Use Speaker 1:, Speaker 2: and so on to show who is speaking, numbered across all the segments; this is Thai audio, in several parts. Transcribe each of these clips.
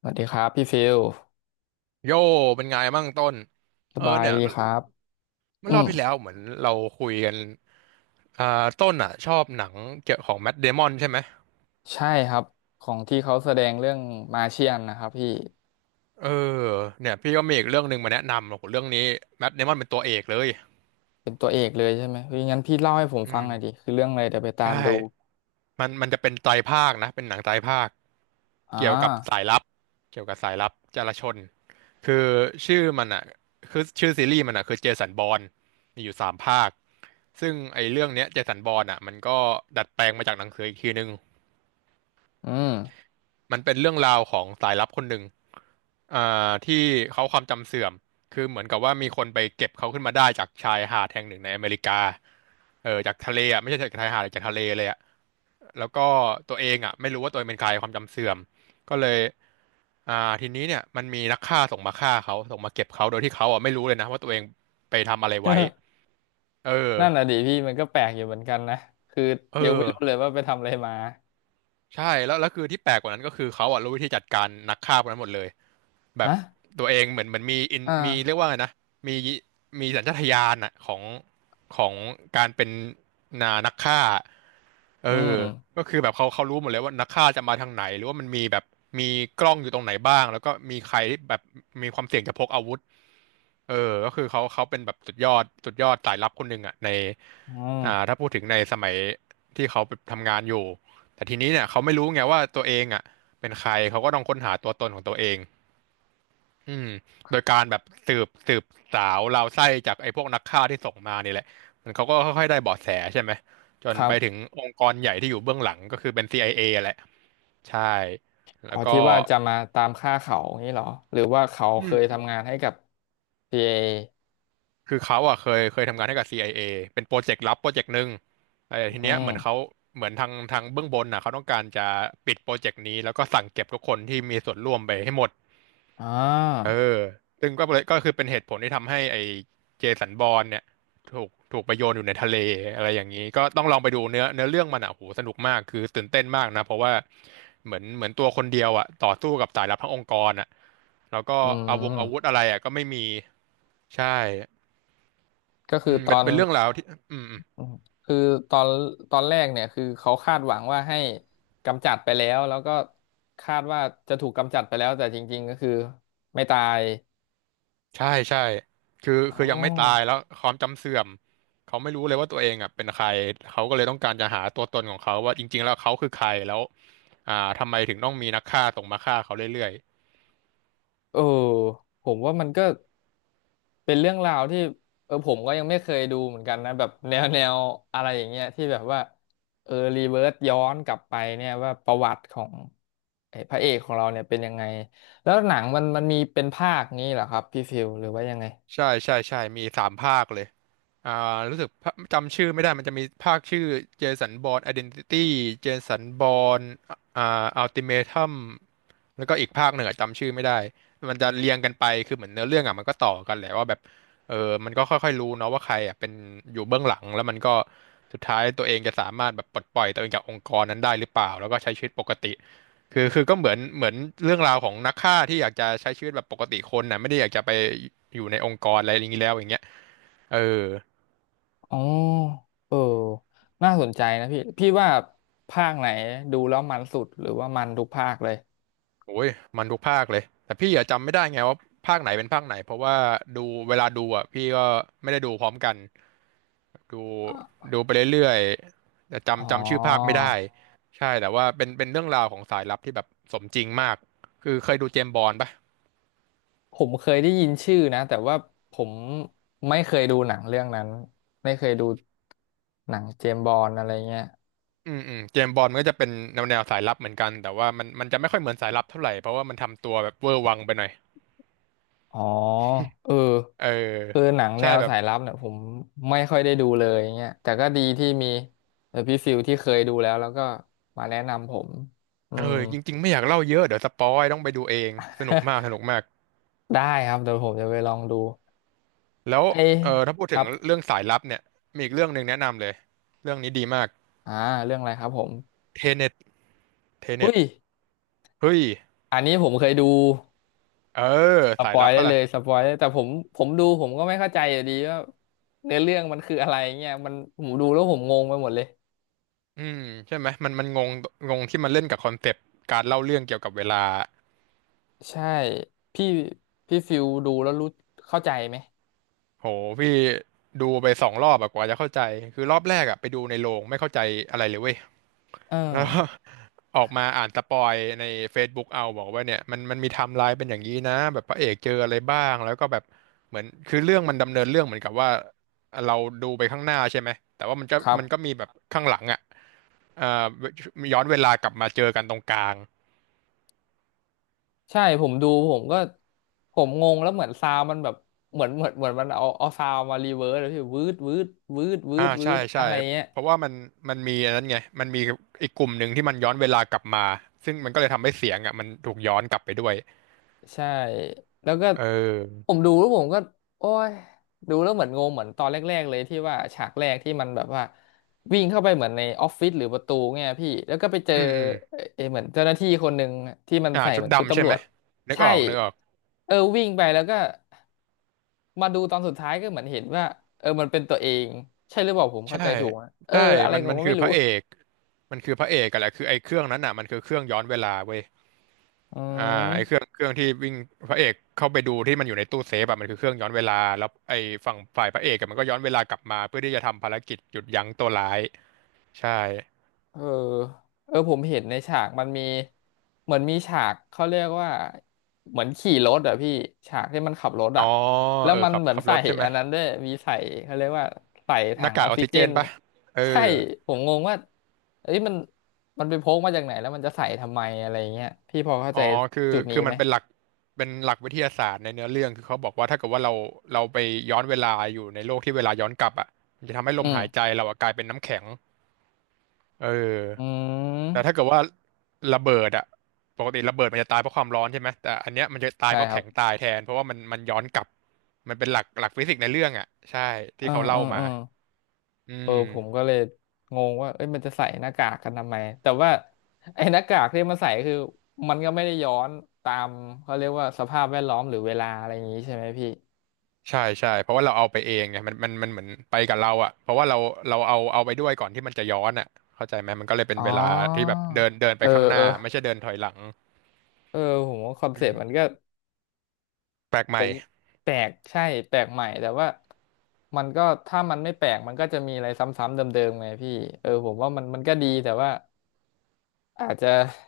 Speaker 1: สวัสดีครับพี่ฟิล
Speaker 2: โย่เป็นไงบ้างต้น
Speaker 1: ส
Speaker 2: เออ
Speaker 1: บาย
Speaker 2: เนี่ย
Speaker 1: ดีครับ
Speaker 2: เมื่
Speaker 1: อื
Speaker 2: อรอ
Speaker 1: ม
Speaker 2: บที่แล้วเหมือนเราคุยกันอ่าต้นอ่ะชอบหนังเกี่ยวของแมทเดมอนใช่ไหม
Speaker 1: ใช่ครับของที่เขาแสดงเรื่องมาเชียนนะครับพี่
Speaker 2: เออเนี่ยพี่ก็มีอีกเรื่องหนึ่งมาแนะนำโอ้โหเรื่องนี้แมทเดมอนเป็นตัวเอกเลย
Speaker 1: เป็นตัวเอกเลยใช่ไหมเฮ้ยงั้นพี่เล่าให้ผม
Speaker 2: อื
Speaker 1: ฟังหน่อยดิ
Speaker 2: ม
Speaker 1: คือเรื่องอะไรเดี๋ยวไปตา
Speaker 2: ใช่
Speaker 1: มดู
Speaker 2: มันจะเป็นไตรภาคนะเป็นหนังไตรภาค
Speaker 1: อ่
Speaker 2: เกี่ยวกับสา
Speaker 1: า
Speaker 2: ยลับ เกี่ยวกับสายลับจารชน คือชื่อมันอ่ะคือชื่อซีรีส์มันอ่ะคือเจสันบอร์นมีอยู่สามภาค ซึ่งไอ้เรื่องเนี้ยเจสันบอร์นอ่ะมันก็ดัดแปลงมาจากหนังสืออีกทีนึง
Speaker 1: อืม
Speaker 2: มันเป็นเรื่องราวของสายลับคนหนึ่งอ่ที่เขาความจำเสื่อมคือเหมือนกับว่ามีคนไปเก็บเขาขึ้นมาได้จากชายหาดแห่งหนึ่งในอเมริกาเออจากทะเลอ่ะไม่ใช่จากชายหาดจากทะเลเลยอ่ะ แล้วก็ตัวเองอ่ะไม่รู้ว่าตัวเองเป็นใครความจำเสื่อมก็เลยอ่าทีนี้เนี่ยมันมีนักฆ่าส่งมาฆ่าเขาส่งมาเก็บเขาโดยที่เขาอ่ะไม่รู้เลยนะว่าตัวเองไปทำอะไรไว้ เออ
Speaker 1: นั่นน่ะดิพี่มันก็แปลกอยู่เหมือนกันนะคือ
Speaker 2: เอ
Speaker 1: ยัง
Speaker 2: อ
Speaker 1: ไม่รู้เลยว่าไปทำอะไรมา
Speaker 2: ใช่แล้วแล้วคือที่แปลกกว่านั้นก็คือเขาอ่ะรู้วิธีจัดการนักฆ่าพวกนั้นหมดเลยแบบ
Speaker 1: ฮะ
Speaker 2: ตัวเองเหมือนมีอิน
Speaker 1: อ่
Speaker 2: มีเรียก
Speaker 1: า
Speaker 2: ว่าไงนะมีมีสัญชาตญาณอะของการเป็นนักฆ่าเอ
Speaker 1: อื
Speaker 2: อ
Speaker 1: ม
Speaker 2: ก็คือแบบเขารู้หมดเลยว่านักฆ่าจะมาทางไหนหรือว่ามันมีแบบมีกล้องอยู่ตรงไหนบ้างแล้วก็มีใครที่แบบมีความเสี่ยงจะพกอาวุธเออก็คือเขาเป็นแบบสุดยอดสุดยอดสายลับคนหนึ่งอ่ะใน
Speaker 1: อืม
Speaker 2: ถ้าพูดถึงในสมัยที่เขาไปทำงานอยู่ แต่ทีนี้เนี่ยเขาไม่รู้ไงว่าตัวเองอ่ะเป็นใครเขาก็ต้องค้นหาตัวตนของตัวเองอืมโดยการแบบสืบสาวราวไส้จากไอ้พวกนักฆ่าที่ส่งมานี่แหละมันเขาก็ค่อยๆได้เบาะแสใช่ไหมจ
Speaker 1: ค
Speaker 2: น
Speaker 1: รั
Speaker 2: ไป
Speaker 1: บ
Speaker 2: ถึงองค์กรใหญ่ที่อยู่เบื้องหลังก็คือเป็น CIA แหละใช่แล้
Speaker 1: อ๋
Speaker 2: ว
Speaker 1: อ
Speaker 2: ก็
Speaker 1: ที่ว่าจะมาตามฆ่าเขาอย่างนี้เหรอหรือว่าเขา
Speaker 2: อื
Speaker 1: เค
Speaker 2: ม
Speaker 1: ย
Speaker 2: อืม
Speaker 1: ทำงานให้กับ CA
Speaker 2: คือเขาอ่ะเคยทำงานให้กับ CIA เอเป็นโปรเจกต์ลับโปรเจกต์หนึ่งแต่ที
Speaker 1: อื
Speaker 2: เนี้ยเหมือนเขา
Speaker 1: ม
Speaker 2: เหมือนทางเบื้องบนน่ะเขาต้องการจะปิดโปรเจกต์นี้แล้วก็สั่งเก็บทุกคนที่มีส่วนร่วมไปให้หมด
Speaker 1: อ่
Speaker 2: เอ
Speaker 1: า
Speaker 2: อซึ่งก็เลยก็คือเป็นเหตุผลที่ทำให้ไอ้เจสันบอร์นเนี่ยถูกไปโยนอยู่ในทะเลอะไรอย่างนี้ก็ต้องลองไปดูเนื้อเรื่องมันอ่ะโหสนุกมากคือตื่นเต้นมากนะเพราะว่าเหมือนตัวคนเดียวอ่ะต่อสู้กับสายลับทั้งองค์กรอ่ะแล้วก็
Speaker 1: อื
Speaker 2: อาวุธ
Speaker 1: ม
Speaker 2: อะไรอ่ะก็ไม่มีใช่
Speaker 1: ก็คื
Speaker 2: อื
Speaker 1: อ
Speaker 2: ม
Speaker 1: ต
Speaker 2: เป็
Speaker 1: อ
Speaker 2: น
Speaker 1: น
Speaker 2: เป็นเรื่องราวที่อืม
Speaker 1: คือตอนแรกเนี่ยคือเขาคาดหวังว่าให้กำจัดไปแล้วแล้วก็คาดว่าจะถูกกำจัดไปแล้วแต่จริงๆก็คือไม่ตาย
Speaker 2: ใช่ใช่คือ
Speaker 1: อ๋
Speaker 2: คือยังไม่ตาย
Speaker 1: อ
Speaker 2: แล้วความจำเสื่อมเขาไม่รู้เลยว่าตัวเองอ่ะเป็นใครเขาก็เลยต้องการจะหาตัวตนของเขาว่าจริงๆแล้วเขาคือใครแล้วอ่าทำไมถึงต้องมีนักฆ่าตรงมาฆ่าเขาเรื่อย
Speaker 1: เออผมว่ามันก็เป็นเรื่องราวที่เออผมก็ยังไม่เคยดูเหมือนกันนะแบบแนวแนวอะไรอย่างเงี้ยที่แบบว่าเออรีเวิร์สย้อนกลับไปเนี่ยว่าประวัติของไอ้พระเอกของเราเนี่ยเป็นยังไงแล้วหนังมันมีเป็นภาคนี้เหรอครับพี่ฟิลหรือว่ายังไง
Speaker 2: ๆใช่ใช่ใช่มีสามภาคเลยอ่ารู้สึกภาจำชื่อไม่ได้มันจะมีภาคชื่อเจสันบอร์นไอเดนติตี้เจสันบอร์นอ่าอัลติเมทัม แล้วก็อีกภาคหนึ่งอะจำชื่อไม่ได้มันจะเรียงกันไปคือเหมือนเนื้อเรื่องอ่ะมันก็ต่อกันแหละว่าแบบเออมันก็ค่อยๆรู้เนาะว่าใครอ่ะเป็นอยู่เบื้องหลังแล้วมันก็สุดท้ายตัวเองจะสามารถแบบปลดปล่อยตัวเองจากองค์กรนั้นได้หรือเปล่าแล้วก็ใช้ชีวิตปกติคือก็เหมือนเรื่องราวของนักฆ่าที่อยากจะใช้ชีวิตแบบปกติคนน่ะไม่ได้อยากจะไปอยู่ในองค์กรอะไรอย่างนี้แล้วอย่างเงี้ยเออ
Speaker 1: อ๋อเออน่าสนใจนะพี่ว่าภาคไหนดูแล้วมันสุดหรือว่ามันทุกภาคเลย
Speaker 2: โอ้ยมันทุกภาคเลยแต่พี่อะจำไม่ได้ไงว่าภาคไหนเป็นภาคไหนเพราะว่าดูเวลาดูอ่ะพี่ก็ไม่ได้ดูพร้อมกัน ดู
Speaker 1: อ่ะ
Speaker 2: ดูไปเรื่อยๆแต่
Speaker 1: อ๋อ
Speaker 2: จำชื่อภาคไม่ได้ใช่แต่ว่าเป็นเรื่องราวของสายลับที่แบบสมจริงมากคือเคยดูเจมส์บอนด์ปะ
Speaker 1: ผมเคยได้ยินชื่อนะแต่ว่าผมไม่เคยดูหนังเรื่องนั้นไม่เคยดูหนังเจมส์บอนด์อะไรเงี้ย
Speaker 2: เจมส์บอนด์มันก็จะเป็นแนวสายลับเหมือนกันแต่ว่ามันจะไม่ค่อยเหมือนสายลับเท่าไหร่เพราะว่ามันทำตัวแบบเวอร์วังไปหน่อย
Speaker 1: อ๋อเออ
Speaker 2: เออ
Speaker 1: คือหนังแน
Speaker 2: ใช่
Speaker 1: ว
Speaker 2: แบบ
Speaker 1: สายลับเนี่ยผมไม่ค่อยได้ดูเลยเงี้ยแต่ก็ดีที่มีเออพี่ฟิลที่เคยดูแล้วแล้วก็มาแนะนำผมอื
Speaker 2: เอ
Speaker 1: ม
Speaker 2: อจริงๆไม่อยากเล่าเยอะเดี๋ยวสปอยต้องไปดูเองสนุกมากส นุกมาก
Speaker 1: ได้ครับเดี๋ยวผมจะไปลองดู
Speaker 2: แล้ว
Speaker 1: ไอ้
Speaker 2: เออถ้าพูด
Speaker 1: ค
Speaker 2: ถึ
Speaker 1: รั
Speaker 2: ง
Speaker 1: บ
Speaker 2: เรื่องสายลับเนี่ยมีอีกเรื่องหนึ่งแนะนำเลยเรื่องนี้ดีมาก
Speaker 1: อ่าเรื่องอะไรครับผม
Speaker 2: เทเน็ตเทเน็
Speaker 1: อุ้
Speaker 2: ต
Speaker 1: ย
Speaker 2: เฮ้ย
Speaker 1: อันนี้ผมเคยดู
Speaker 2: เออ
Speaker 1: ส
Speaker 2: สา
Speaker 1: ป
Speaker 2: ย
Speaker 1: อย
Speaker 2: ลับ
Speaker 1: ได้
Speaker 2: ปะ
Speaker 1: เล
Speaker 2: ล่ะ
Speaker 1: ยสปอยได้แต่ผมดูผมก็ไม่เข้าใจอยู่ดีว่าเนื้อเรื่องมันคืออะไรเงี้ยมันผมดูแล้วผมงงไปหมดเลย
Speaker 2: อืมใช่ไหมมันงงงงที่มันเล่นกับคอนเซปต์การเล่าเรื่องเกี่ยวกับเวลา
Speaker 1: ใช่พี่พี่ฟิลดูแล้วรู้เข้าใจไหม
Speaker 2: โหพี่ดูไป2 รอบอะกว่าจะเข้าใจคือรอบแรกอะไปดูในโรงไม่เข้าใจอะไรเลยเว้ย
Speaker 1: เออ
Speaker 2: แล้วก็ ออกมาอ่านสปอยใน Facebook เอาบอกว่าเนี่ยมันมันมีไทม์ไลน์เป็นอย่างนี้นะแบบพระเอกเจออะไรบ้างแล้วก็แบบเหมือนคือเรื่องมันดำเนินเรื่องเหมือนกับว่าเราดูไปข้างหน้าใช่ไหมแต่ว่ามันก็
Speaker 1: ครับ
Speaker 2: มันก็มีแบบข้างหลังอะเอ่อย้อนเวลากลับมาเจอกันตรงกลาง
Speaker 1: ใช่ผมดูผมก็ผมงงแล้วเหมือนซาวด์มันแบบเหมือนมันเอาซาวด์มารีเวิร์สแล้วพี่วืดวืดวืดวื
Speaker 2: อ่า
Speaker 1: ดวื
Speaker 2: ใช่
Speaker 1: ด
Speaker 2: ใช่
Speaker 1: อะไรเงี้ย
Speaker 2: เพราะว่ามันมันมีอันนั้นไงมันมีอีกกลุ่มหนึ่งที่มันย้อนเวลากลับมาซึ่งมันก็เลยทำให้เสียงอ่ะมันถูกย้อนกลับไปด้วย
Speaker 1: ใช่แล้วก็
Speaker 2: เอ
Speaker 1: ผ
Speaker 2: อ
Speaker 1: มดูแล้วผมก็โอ้ยดูแล้วเหมือนงงเหมือนตอนแรกๆเลยที่ว่าฉากแรกที่มันแบบว่าวิ่งเข้าไปเหมือนในออฟฟิศหรือประตูเนี่ยพี่แล้วก็ไปเจอ
Speaker 2: อืมอืม
Speaker 1: เออเหมือนเจ้าหน้าที่คนหนึ่งที่มันใส่
Speaker 2: ชุ
Speaker 1: เห
Speaker 2: ด
Speaker 1: มือนชุด
Speaker 2: ดำใช่
Speaker 1: ตำร
Speaker 2: ไหม
Speaker 1: วจ
Speaker 2: นึก
Speaker 1: ใช่
Speaker 2: ออกนึกออก
Speaker 1: เออวิ่งไปแล้วก็มาดูตอนสุดท้ายก็เหมือนเห็นว่าเออมันเป็นตัวเองใช่หรือเปล่าผมเข้า
Speaker 2: ใช่
Speaker 1: ใจถูกอะเออ
Speaker 2: ใช่
Speaker 1: อะไร
Speaker 2: มัน
Speaker 1: ผ
Speaker 2: มั
Speaker 1: ม
Speaker 2: น
Speaker 1: ก็
Speaker 2: คือ
Speaker 1: ไม่
Speaker 2: พ
Speaker 1: รู้
Speaker 2: ระเอกมันคือพระเอกกันแหละคือไอ้เครื่องนั้นอ่ะมันคือเครื่องย้อนเวลาเว้ย
Speaker 1: อื
Speaker 2: อ่าไอ้เครื่อ
Speaker 1: ม
Speaker 2: งเครื่องที่วิ่งพระเอกเข้าไปดูที่มันอยู่ในตู้เซฟอ่ะมันคือเครื่องย้อนเวลาแล้วไอ้ฝั่งฝ่ายพระเอกอะมันก็ย้อนเวลากลับมาเพื่อที่จะทำภารกิจหยุดยั้งตัวร้ายใช่
Speaker 1: เออเออผมเห็นในฉากมันมีเหมือนมีฉากเขาเรียกว่าเหมือนขี่รถอะพี่ฉากที่มันขับรถ
Speaker 2: อ๋อ
Speaker 1: อะแล้ว
Speaker 2: เออ
Speaker 1: มัน
Speaker 2: ขับ
Speaker 1: เหมือน
Speaker 2: ขับร
Speaker 1: ใส่
Speaker 2: ถใช่ไหม
Speaker 1: อันนั้นด้วยมีใส่เขาเรียกว่าใส่
Speaker 2: ห
Speaker 1: ถั
Speaker 2: น้า
Speaker 1: ง
Speaker 2: กา
Speaker 1: อ
Speaker 2: กอ
Speaker 1: อก
Speaker 2: อก
Speaker 1: ซิ
Speaker 2: ซิ
Speaker 1: เจ
Speaker 2: เจ
Speaker 1: น
Speaker 2: นปะเอ
Speaker 1: ใช่
Speaker 2: อ
Speaker 1: ผมงงว่าเอ้ยมันไปพกมาจากไหนแล้วมันจะใส่ทำไมอะไรเงี้ยพี่พอเข้า
Speaker 2: อ๋
Speaker 1: ใจ
Speaker 2: อคือ
Speaker 1: จุดนี้
Speaker 2: คือมั
Speaker 1: ไหม
Speaker 2: นเป็นหลักวิทยาศาสตร์ในเนื้อเรื่องคือเขาบอกว่าถ้าเกิดว่าเราไปย้อนเวลาอยู่ในโลกที่เวลาย้อนกลับอ่ะมันจะทำให้ลม
Speaker 1: อืม
Speaker 2: หายใจเราอะกลายเป็นน้ำแข็งเอ
Speaker 1: อื
Speaker 2: อแต่ถ้า
Speaker 1: ม
Speaker 2: เกิดว่าระเบิดอ่ะปกติระเบิดมันจะตายเพราะความร้อนใช่ไหมแต่อันเนี้ยมันจะตาย
Speaker 1: ใช่
Speaker 2: เพราะ
Speaker 1: ครั
Speaker 2: แข็
Speaker 1: บ
Speaker 2: งตายแทนเพราะว่ามันมันย้อนกลับมันเป็นหลักฟิสิกส์ในเรื่องอ่ะใช่ที่
Speaker 1: เออ
Speaker 2: เขา
Speaker 1: เอ
Speaker 2: เล่า
Speaker 1: อเอ
Speaker 2: มา
Speaker 1: อ
Speaker 2: อื
Speaker 1: เออผมก็
Speaker 2: ม
Speaker 1: เลยงงว่าเอ้ยมันจะใส่หน้ากากกันทำไมแต่ว่าไอ้หน้ากากที่มันใส่คือมันก็ไม่ได้ย้อนตามเขาเรียกว่าสภาพแวดล้อมหรือเวลาอะไรอย่างนี้ใช่ไหมพี่
Speaker 2: ใช่ใช่เพราะว่าเราเอาไปเองไงมันเหมือนไปกับเราอ่ะเพราะว่าเราเอาไปด้วยก่อนที่มันจะย้อนอ่ะเข้าใจไหมมันก็เลยเป็น
Speaker 1: อ๋
Speaker 2: เว
Speaker 1: อ
Speaker 2: ลาที่แบบเดินเดินไป
Speaker 1: เออ
Speaker 2: ข้างห
Speaker 1: เอ
Speaker 2: น้า
Speaker 1: อ
Speaker 2: ไม่ใช่เดินถอยหลัง
Speaker 1: เออผมว่าคอนเซ็ปต์มันก็
Speaker 2: แปลกให
Speaker 1: ผ
Speaker 2: ม่
Speaker 1: มแปลกใช่แปลกใหม่แต่ว่ามันก็ถ้ามันไม่แปลกมันก็จะมีอะไรซ้ำๆเดิมๆไงพี่เออผมว่ามันก็ดีแต่ว่าอาจจะ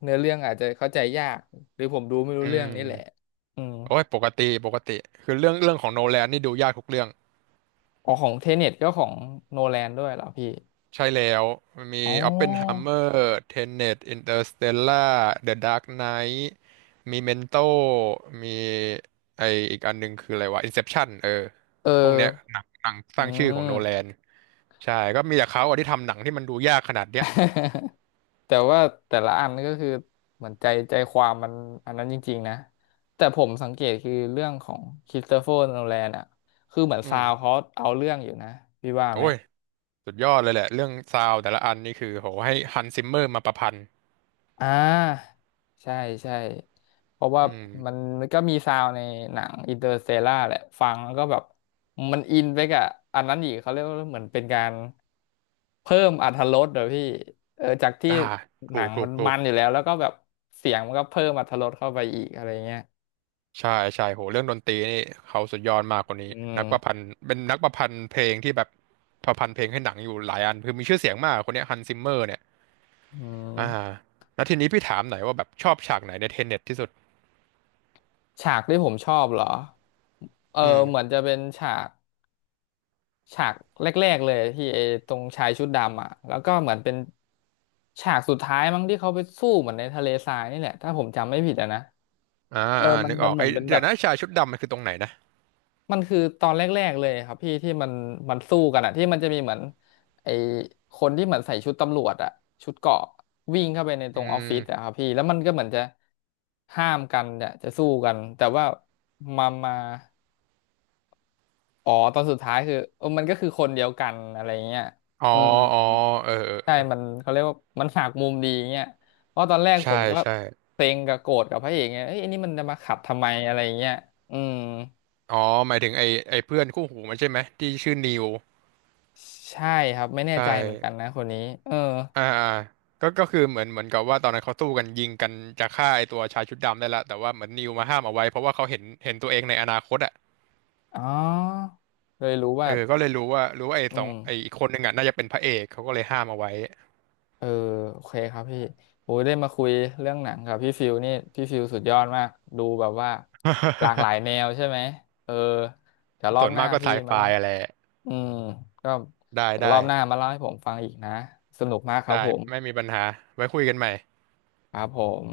Speaker 1: เนื้อเรื่องอาจจะเข้าใจยากหรือผมดูไม่รู้
Speaker 2: อื
Speaker 1: เรื่องนี่แหละ
Speaker 2: ม
Speaker 1: อืม
Speaker 2: โอ้ยปกติปกติคือเรื่องของโนแลนนี่ดูยากทุกเรื่อง
Speaker 1: อ๋อของเทเน็ตก็ของโนแลนด้วยเหรอพี่
Speaker 2: ใช่แล้วมี
Speaker 1: อ๋
Speaker 2: ออปเพนไฮ
Speaker 1: อ
Speaker 2: เมอร์เทเน t ตอินเตอร์สเตลล่าเดอะดาร์กไนท์มีเมนโตมีไออีกอันหนึงคืออะไรวะอินเซปชั่นเออ
Speaker 1: เออ
Speaker 2: พวกเนี้ยหนังส
Speaker 1: อื
Speaker 2: ร้างชื่อของโน
Speaker 1: ม
Speaker 2: แลน ใช่ก็มีแต่เขาอะที่ทำหนังที่มันดูยากขนาดเนี้ย
Speaker 1: แต่ว่าแต่ละอันก็คือเหมือนใจความมันอันนั้นจริงๆนะ แต่ผมสังเกตคือเรื่องของค h r i s t เฟอร์โนแลนอ่ะ คือเหมือน
Speaker 2: อื
Speaker 1: ซาว
Speaker 2: ม
Speaker 1: เขาเอาเรื่องอยู่นะพี่ว่า
Speaker 2: โอ้
Speaker 1: ไหม
Speaker 2: ย สุดยอดเลยแหละเรื่องซาวด์แต่ละอันนี่คือโหให้ฮันซิมเมอร์มาประพันธ์
Speaker 1: อ่าใช่ใช่เพราะว่า
Speaker 2: อื
Speaker 1: มัน
Speaker 2: ม
Speaker 1: ก็มีซาวด์ในหนังอินเตอร์สเตล่าแหละฟังแล้วก็แบบมันอินไปกับอันนั้นอีกเขาเรียกว่าเหมือนเป็นการเพิ่มอรรถรสเดี๋ยวพี่เออจากที่
Speaker 2: อ่า
Speaker 1: ห
Speaker 2: ถู
Speaker 1: นั
Speaker 2: ก
Speaker 1: ง
Speaker 2: ถู
Speaker 1: มั
Speaker 2: ก
Speaker 1: น
Speaker 2: ถู
Speaker 1: มั
Speaker 2: ก
Speaker 1: นอยู่แล้วแล้วก็แบบเสียงมันก็เพิ่มอรรถรสเข้าไปอีกอะไรเงี้ย
Speaker 2: ใช่ใช่โหเรื่องดนตรีนี่เขาสุดยอดมากคนนี้
Speaker 1: อื
Speaker 2: นักประพัน
Speaker 1: ม
Speaker 2: ธ์เป็นนักประพันธ์เพลงที่แบบประพันธ์เพลงให้หนังอยู่หลายอันคือมีชื่อเสียงมากคนเนี้ฮันซิมเมอร์เนี่ย
Speaker 1: อื
Speaker 2: อ่า
Speaker 1: ม
Speaker 2: แล้วทีนี้พี่ถามหน่อยว่าแบบชอบฉากไหนในเทเน็ตที่สุด
Speaker 1: ฉากที่ผมชอบเหรอเออ
Speaker 2: อื
Speaker 1: เหมือ
Speaker 2: ม
Speaker 1: นจะเป็นฉาก ฉากแรกๆเลยที่ไอ้ตรงชายชุดดำอ่ะแล้วก็เหมือนเป็นฉากสุดท้ายมั้งที่เขาไปสู้เหมือนในทะเลทรายนี่แหละถ้าผมจำไม่ผิดอะนะ
Speaker 2: อ่า
Speaker 1: เออ
Speaker 2: อ่า
Speaker 1: มัน
Speaker 2: นึกอ
Speaker 1: มัน
Speaker 2: อก
Speaker 1: เหมื
Speaker 2: ไอ้
Speaker 1: อนเป็นแบ
Speaker 2: เดี๋ยว
Speaker 1: บ
Speaker 2: นะชายชุดดำมันคือตรงไหนนะ
Speaker 1: มันคือตอนแรกๆเลยครับพี่ที่มันสู้กันอ่ะที่มันจะมีเหมือนไอ้คนที่เหมือนใส่ชุดตำรวจอ่ะชุดเกราะวิ่งเข้าไปในต
Speaker 2: อื
Speaker 1: รงออฟ
Speaker 2: ม
Speaker 1: ฟิศอะครับพี่แล้วมันก็เหมือนจะห้ามกันเนี่ยจะสู้กันแต่ว่ามามาอ๋อตอนสุดท้ายคือเออมันก็คือคนเดียวกันอะไรเงี้ย
Speaker 2: อ๋อ
Speaker 1: อืม
Speaker 2: อ๋อเออเ
Speaker 1: ใช่
Speaker 2: ออ
Speaker 1: มันเขาเรียกว่ามันหักมุมดีเงี้ยเพราะตอนแรกผ
Speaker 2: ใช่
Speaker 1: มก็
Speaker 2: ใช่
Speaker 1: เซ็งกับโกรธกับพระเอกไงยเอ้ยอันนี้มันจะมาขับทำไมอะไรเงี้ยอืม
Speaker 2: อ๋อ หมายถึงไอ้เพื่อนคู่หูมันใช่ไหมที่ชื่อนิว
Speaker 1: ใช่ครับไม่แน่
Speaker 2: ใช่
Speaker 1: ใจเหมือนกันนะคนนี้เออ
Speaker 2: อ่าอ่าก็คือเหมือนกับว่าตอนนั้นเขาสู้กันยิงกันจะฆ่าไอ้ตัวชายชุดดำได้ละแต่ว่าเหมือนนิวมาห้ามเอาไว้เพราะว่าเขาเห็นตัวเองในอนาคตอ่ะ
Speaker 1: อ๋อเลยรู้
Speaker 2: เอ
Speaker 1: ว่า
Speaker 2: อก็เลยรู้ว่าไอ้
Speaker 1: อื
Speaker 2: สองไอ้
Speaker 1: ม
Speaker 2: อีกคนหนึ่งอ่ะน่าจะเป็นพระเอกเขาก็เลยห้ามเอาไว้
Speaker 1: เออโอเคครับพี่โอ้ยได้มาคุยเรื่องหนังกับพี่ฟิวนี่พี่ฟิวสุดยอดมากดูแบบว่าหลากหลายแนวใช่ไหมเออเดี๋ยวร อ
Speaker 2: ส่
Speaker 1: บ
Speaker 2: วน
Speaker 1: หน้า
Speaker 2: มากก็ไซ
Speaker 1: พี่
Speaker 2: ไฟ
Speaker 1: มาเล่า
Speaker 2: อะไร
Speaker 1: อืมก็
Speaker 2: ได้
Speaker 1: เดี๋ยวร
Speaker 2: ได้
Speaker 1: อบหน้ามาเล่าให้ผมฟังอีกนะสนุกมากครับ
Speaker 2: ได้
Speaker 1: ผม
Speaker 2: ไม่มีปัญหาไว้คุยกันใหม่
Speaker 1: ครับผม